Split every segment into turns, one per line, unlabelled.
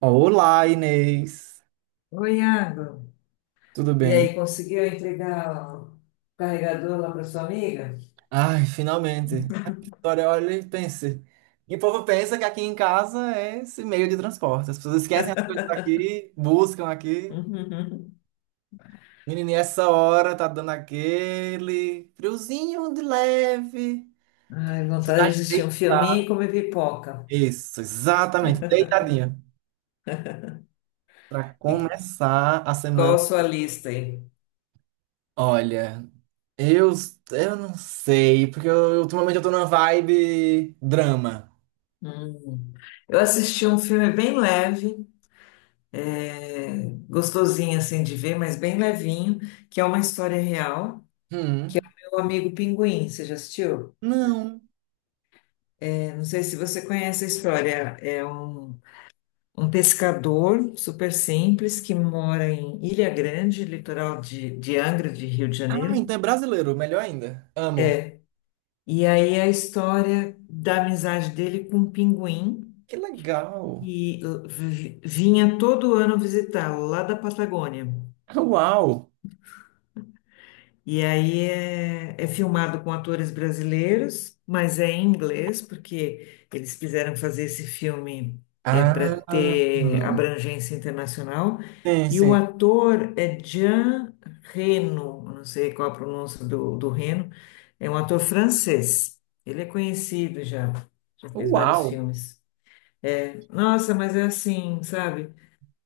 Olá, Inês.
Oi, Iago.
Tudo
E
bem?
aí, conseguiu entregar o carregador lá para sua amiga?
Ai, finalmente. Olha, olha e pense. E o povo pensa que aqui em casa é esse meio de transporte. As pessoas esquecem as coisas daqui, buscam aqui.
Uhum.
Menininha, essa hora tá dando aquele friozinho de leve.
Ai, vontade de
Tá
assistir um filminho
deitado.
e comer pipoca.
Isso, exatamente. Deitadinha. Pra
E
começar a
qual
semana.
a sua lista aí?
Olha, eu, eu não sei, porque ultimamente eu tô numa vibe drama.
Hum. Eu assisti um filme bem leve, gostosinho assim de ver, mas bem levinho, que é uma história real.
Hum.
Meu amigo Pinguim, você já assistiu?
Não.
Não sei se você conhece a história. Um pescador super simples que mora em Ilha Grande, litoral de Angra, de Rio de
Ah,
Janeiro.
então é brasileiro, melhor ainda. Amo.
E aí a história da amizade dele com um pinguim
Que legal.
que vinha todo ano visitá-lo lá da Patagônia.
Uau.
E aí é filmado com atores brasileiros, mas é em inglês, porque eles quiseram fazer esse filme, é, para
Ah,
ter abrangência internacional.
sim,
E o
sim.
ator é Jean Reno, eu não sei qual a pronúncia do Reno, é um ator francês. Ele é conhecido já, já fez
Uau.
vários filmes. Nossa, mas é assim, sabe?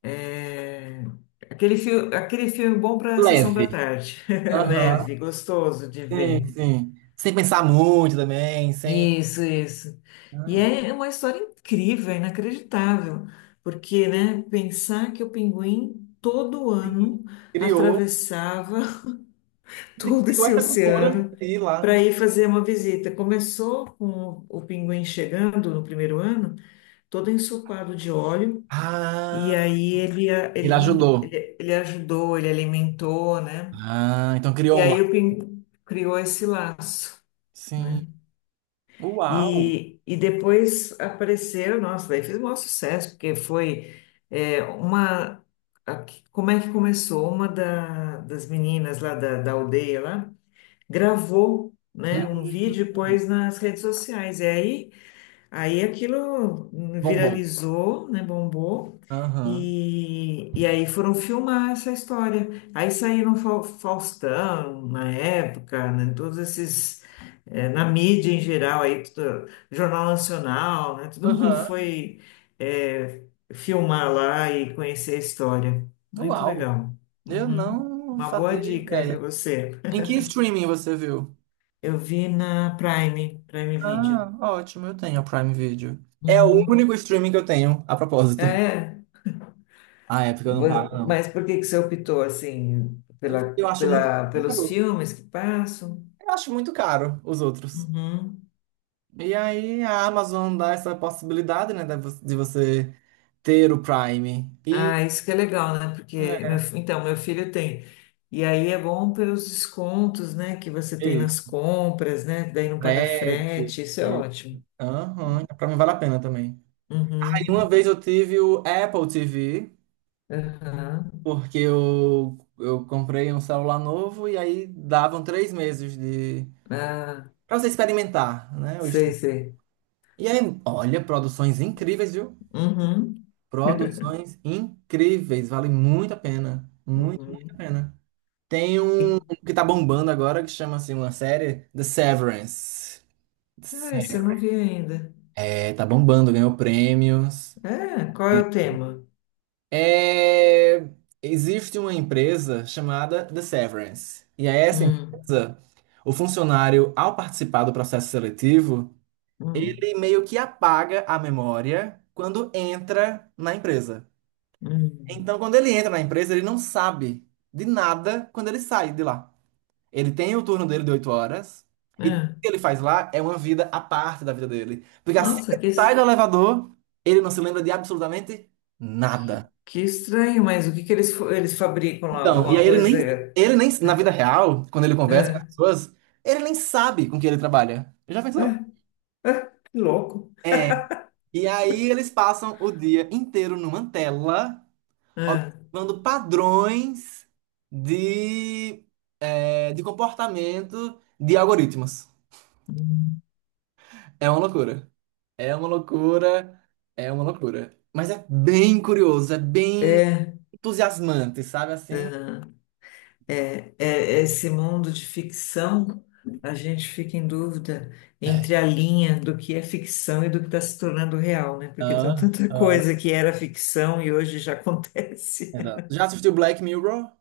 É, Aquele filme bom para sessão da
Leve.
tarde.
Aham.
Leve, gostoso de
Sim,
ver.
sim. Sem pensar muito também, sem.
Isso, isso.
Ah,
E
legal.
é uma história incrível, é inacreditável, porque, né, pensar que o pinguim todo ano
Criou,
atravessava
ele
todo
criou
esse
essa cultura
oceano
de ir lá,
para
né?
ir fazer uma visita. Começou com o pinguim chegando no primeiro ano, todo ensopado de óleo. E
Ah,
aí ele, a- ele,
ele
lim-
ajudou.
ele ele ajudou, ele alimentou, né?
Ah, então
E
criou um lá.
aí o Pin criou esse laço, né?
Sim. Uau.
E depois apareceu, nossa, daí fez o maior sucesso, porque foi, é, uma... a- como é que começou? Das meninas lá da aldeia lá gravou, né, um vídeo
Hum.
e pôs nas redes sociais. E aí aí aquilo
Bombou.
viralizou, né, bombou,
Aham.
e aí foram filmar essa história. Aí saíram Faustão, na época, né, todos esses, eh, na mídia em geral, aí, tudo- Jornal Nacional, né, todo mundo
Aham.
foi, eh, filmar lá e conhecer a história. Muito
Uau.
legal.
Eu
Uhum.
não
Uma boa
fazia
dica aí para
ideia.
você.
Em que streaming você viu?
Eu vi na Prime, Prime Video.
Ah, ótimo, eu tenho a Prime Video. É o
Uhum.
único streaming que eu tenho, a propósito.
É.
Ah, é porque eu não pago, não.
Mas por que que você optou assim
Eu acho muito
pelos
caro.
filmes que passam?
Eu acho muito caro os outros.
Uhum.
E aí a Amazon dá essa possibilidade, né, de você ter o Prime. E
Ah, isso que é legal, né? Porque então meu filho tem. E aí é bom pelos descontos, né, que você
é
tem nas
isso,
compras, né? Daí não paga
frete.
frete, isso é
e-
ótimo.
Aham, pra mim vale a pena também. Aí uma
Uhum.
vez eu tive o Apple TV.
Aham.
Porque eu comprei um celular novo e aí davam três meses de
Ah,
para você experimentar, né? O
sei,
stream.
sei.
E aí, olha, produções incríveis, viu?
Uhum.
Produções incríveis, vale muito a pena, muito, muito a
Uhum.
pena. Tem um
E-
que tá bombando agora que chama assim, uma série, The Severance. Se-
Ah, você não viu ainda.
É, tá bombando, ganhou prêmios.
É, qual é o tema?
É, existe uma empresa chamada The Severance. E a essa
Hum,
empresa, o funcionário, ao participar do processo seletivo,
hum,
ele meio que apaga a memória quando entra na empresa.
hum.
Então, quando ele entra na empresa, ele não sabe de nada quando ele sai de lá. Ele tem o turno dele de 8 horas e tudo
É.
que ele faz lá é uma vida à parte da vida dele. Porque assim que
Nossa,
ele
que...
sai do elevador, ele não se lembra de absolutamente nada.
Que estranho, mas o que que eles, eles fabricam lá?
Então, e
Alguma
aí ele
coisa?
nem, ele nem, na vida real, quando ele conversa com as pessoas, ele nem sabe com que ele trabalha. Já pensou?
É, é, que louco.
É. E aí eles passam o dia inteiro numa tela,
É,
observando padrões de, de comportamento de algoritmos. É uma loucura. É uma loucura. É uma loucura. Mas é bem curioso, é bem
é,
entusiasmante, sabe assim?
é esse mundo de ficção, a gente fica em dúvida entre a linha do que é ficção e do que está se tornando real, né? Porque tem
Ah,
tanta coisa que era ficção e hoje já acontece.
é não. Já assistiu Black Mirror?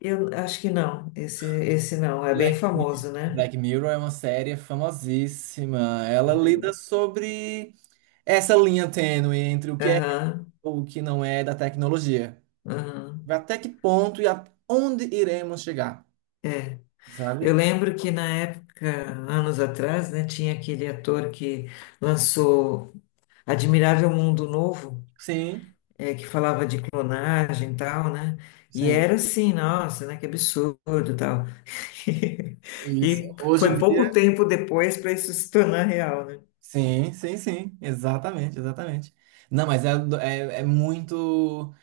Eu acho que não, esse não, é bem
Black, Mi-
famoso, né?
Black Mirror é uma série famosíssima. Ela lida
Uhum.
sobre essa linha tênue entre o que é e
Aham,
o que não é da tecnologia.
aham.
Até que ponto e aonde iremos chegar,
Eu
sabe?
lembro que na época, anos atrás, né, tinha aquele ator que lançou Admirável Mundo Novo,
Sim,
que falava de clonagem e tal, né? E
sim.
era assim, nossa, né, que absurdo e tal.
Isso.
E
Hoje em
foi pouco
dia,
tempo depois para isso se tornar real, né?
sim, sim, sim. Exatamente, exatamente. Não, mas é muito,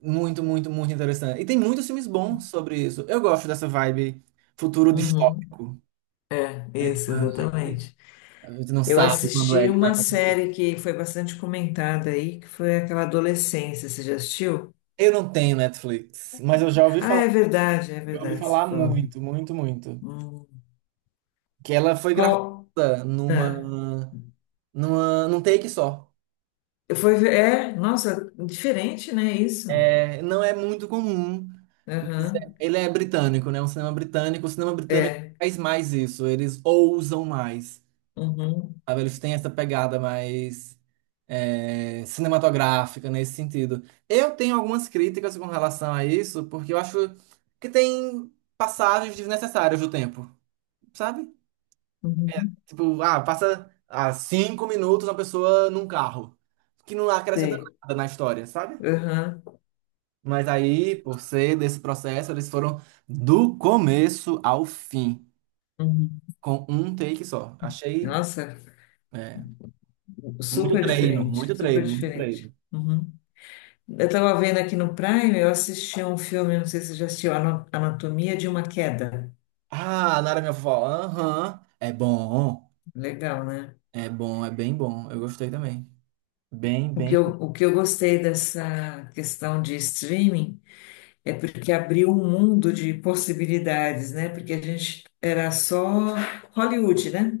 muito, muito, muito interessante. E tem muitos filmes bons sobre isso. Eu gosto dessa vibe futuro
Uhum.
distópico.
É, isso, exatamente.
A gente não
Eu
sabe quando é
assisti
que vai
uma
acontecer.
série que foi bastante comentada aí, que foi aquela Adolescência, você já assistiu?
Eu não tenho Netflix, mas eu já ouvi
Ah,
falar.
é
Eu ouvi
verdade, você
falar
falou.
muito, muito, muito.
Hum.
Que ela foi
Qual,
gravada
é.
num take só.
É, nossa, diferente, né, isso?
É, não é muito comum, mas
Aham,
ele é britânico, né? Um cinema britânico. O cinema britânico
é,
faz mais isso. Eles ousam mais.
uhum,
Sabe? Eles têm essa pegada mais cinematográfica nesse sentido. Eu tenho algumas críticas com relação a isso, porque eu acho que tem passagens desnecessárias do tempo, sabe?
uhum,
Tipo, ah, passa 5 minutos uma pessoa num carro, que não acrescenta
sei,
nada na história, sabe?
aham,
Mas aí, por ser desse processo, eles foram do começo ao fim,
uhum.
com um take só. Achei,
Nossa,
é, muito
super
treino,
diferente,
muito
super
treino, muito
diferente.
treino.
Uhum. Eu tava vendo aqui no Prime, eu assisti um filme, não sei se você já assistiu, Anatomia de uma Queda.
Ah, Nara minha vovó. Aham. É bom.
Legal, né?
É bom, é bem bom. Eu gostei também. Bem, bem.
O que eu gostei dessa questão de streaming é porque abriu um mundo de possibilidades, né? Porque a gente era só Hollywood, né?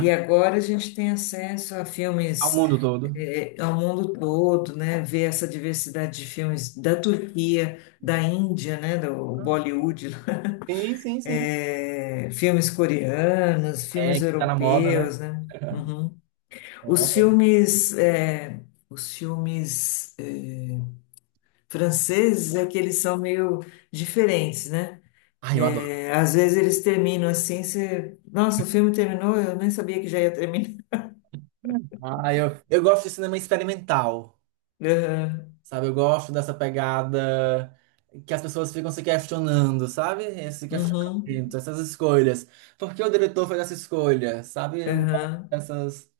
E agora a gente tem acesso a
Ao
filmes,
mundo todo.
eh, ao mundo todo, né? Ver essa diversidade de filmes da Turquia, da Índia, né? Do Bollywood, lá.
Sim, sim, sim.
Eh, filmes coreanos,
É,
filmes
que tá na moda, né?
europeus, né? Uhum.
Eu
Os
adoro.
filmes, eh, os filmes, eh, franceses é que eles são meio diferentes, né?
Ah, eu adoro.
Eh, às vezes eles terminam assim, você... Nossa, o filme terminou, eu nem sabia que já ia terminar.
Ah, eu gosto de cinema experimental, sabe? Eu gosto dessa pegada que as pessoas ficam se questionando, sabe? Esse questionamento,
Uhum.
essas escolhas. Por que o diretor fez essa escolha, sabe? Eu gosto
Aham.
dessas.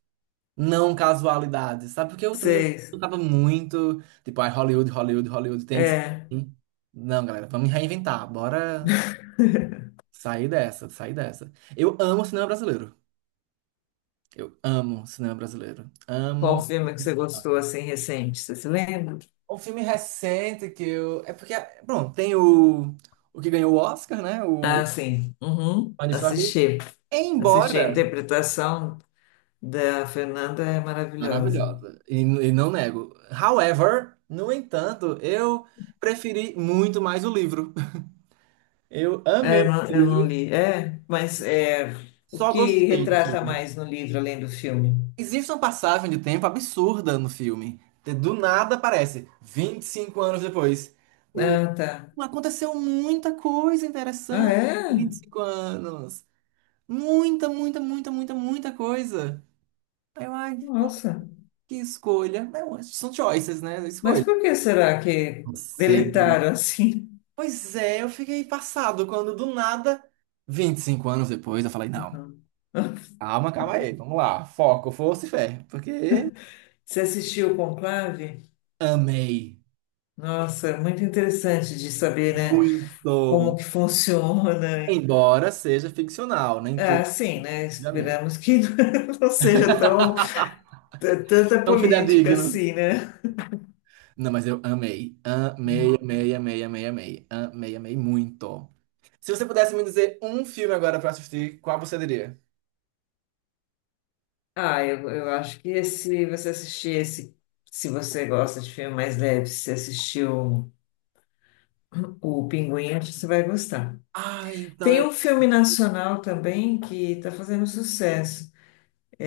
Não casualidades, sabe? Porque eu também
Sei.
tava muito, tipo, ai, Hollywood, Hollywood, Hollywood, tem que ser
É.
assim. Não, galera, vamos reinventar, bora sair dessa, sair dessa. Eu amo cinema brasileiro. Eu amo cinema brasileiro.
Qual
Amo.
filme que você gostou assim recente? Você se lembra?
Um filme recente que eu. É porque, pronto, tem o que ganhou o Oscar, né? O
Ah, sim. Uhum.
Manifesto aqui.
Assisti. Assisti. A
Embora.
interpretação da Fernanda é maravilhosa.
Maravilhosa. E não nego. However, no entanto, eu preferi muito mais o livro. Eu amei o
Eu não
livro,
li. O
só
que
gostei do
retrata
filme.
mais no livro além do filme?
Existe uma passagem de tempo absurda no filme. Do nada aparece, 25 anos depois.
Ah, tá.
Aconteceu muita coisa
Ah,
interessante em vinte
é?
e cinco anos. Muita, muita, muita, muita, muita coisa. Eu, ai, pô,
Nossa.
que escolha. Não, são choices, né?
Mas
Escolha.
por que será que
Não.
deletaram assim?
Pois é, eu fiquei passado quando do nada, 25 anos depois, eu falei, não,
Uhum.
calma, calma aí, vamos lá, foco, força e fé, porque
Você assistiu o Conclave?
amei.
Nossa, muito interessante de saber, né, como
Muito.
que funciona.
Embora seja ficcional, nem tudo,
Ah, sim, né?
obviamente.
Esperamos que não seja tão tanta
Não
política
fidedigno.
assim, né?
Não, mas eu amei. Amei, amei, amei, amei, amei. Amei, amei muito. Se você pudesse me dizer um filme agora pra assistir, qual você diria?
Ah, eu acho que se você assistir esse, se você gosta de filme mais leve, se você assistiu o Pinguim, acho que você vai gostar.
Ah, então
Tem
eu.
um filme nacional também que está fazendo sucesso,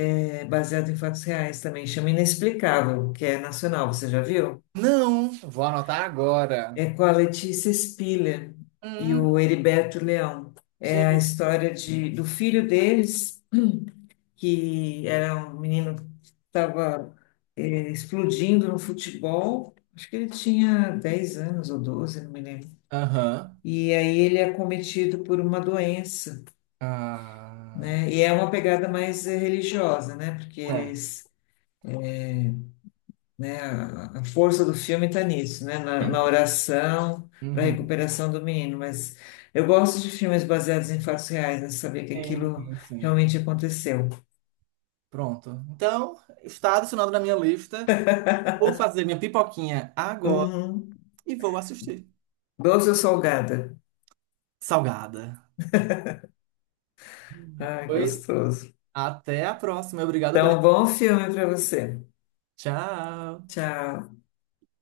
é baseado em fatos reais também, chama Inexplicável, que é nacional, você já viu?
Não, vou anotar agora.
É com a Letícia Spiller e
Hum,
o Heriberto Leão. É a
sim.
história de, do filho deles, que era um menino que estava explodindo no futebol. Acho que ele tinha 10 anos ou 12, não me lembro.
Aham.
E aí ele é acometido por uma doença,
Ah,
né? E é uma pegada mais, eh, religiosa, né? Porque
tá.
eles... né? A força do filme está nisso, né? Na, na
Entendi.
oração, para a
Uhum.
recuperação do menino. Mas eu gosto de filmes baseados em fatos reais, né? Saber que
Sim,
aquilo
sim, sim.
realmente aconteceu.
Pronto. Então, está adicionado na minha lista. Vou fazer minha pipoquinha agora
Uhum.
e vou assistir.
Doce ou salgada?
Salgada.
Ai, que
Pois
gostoso.
até a próxima. Obrigado pela.
Então, bom filme para você.
Tchau.
Tchau.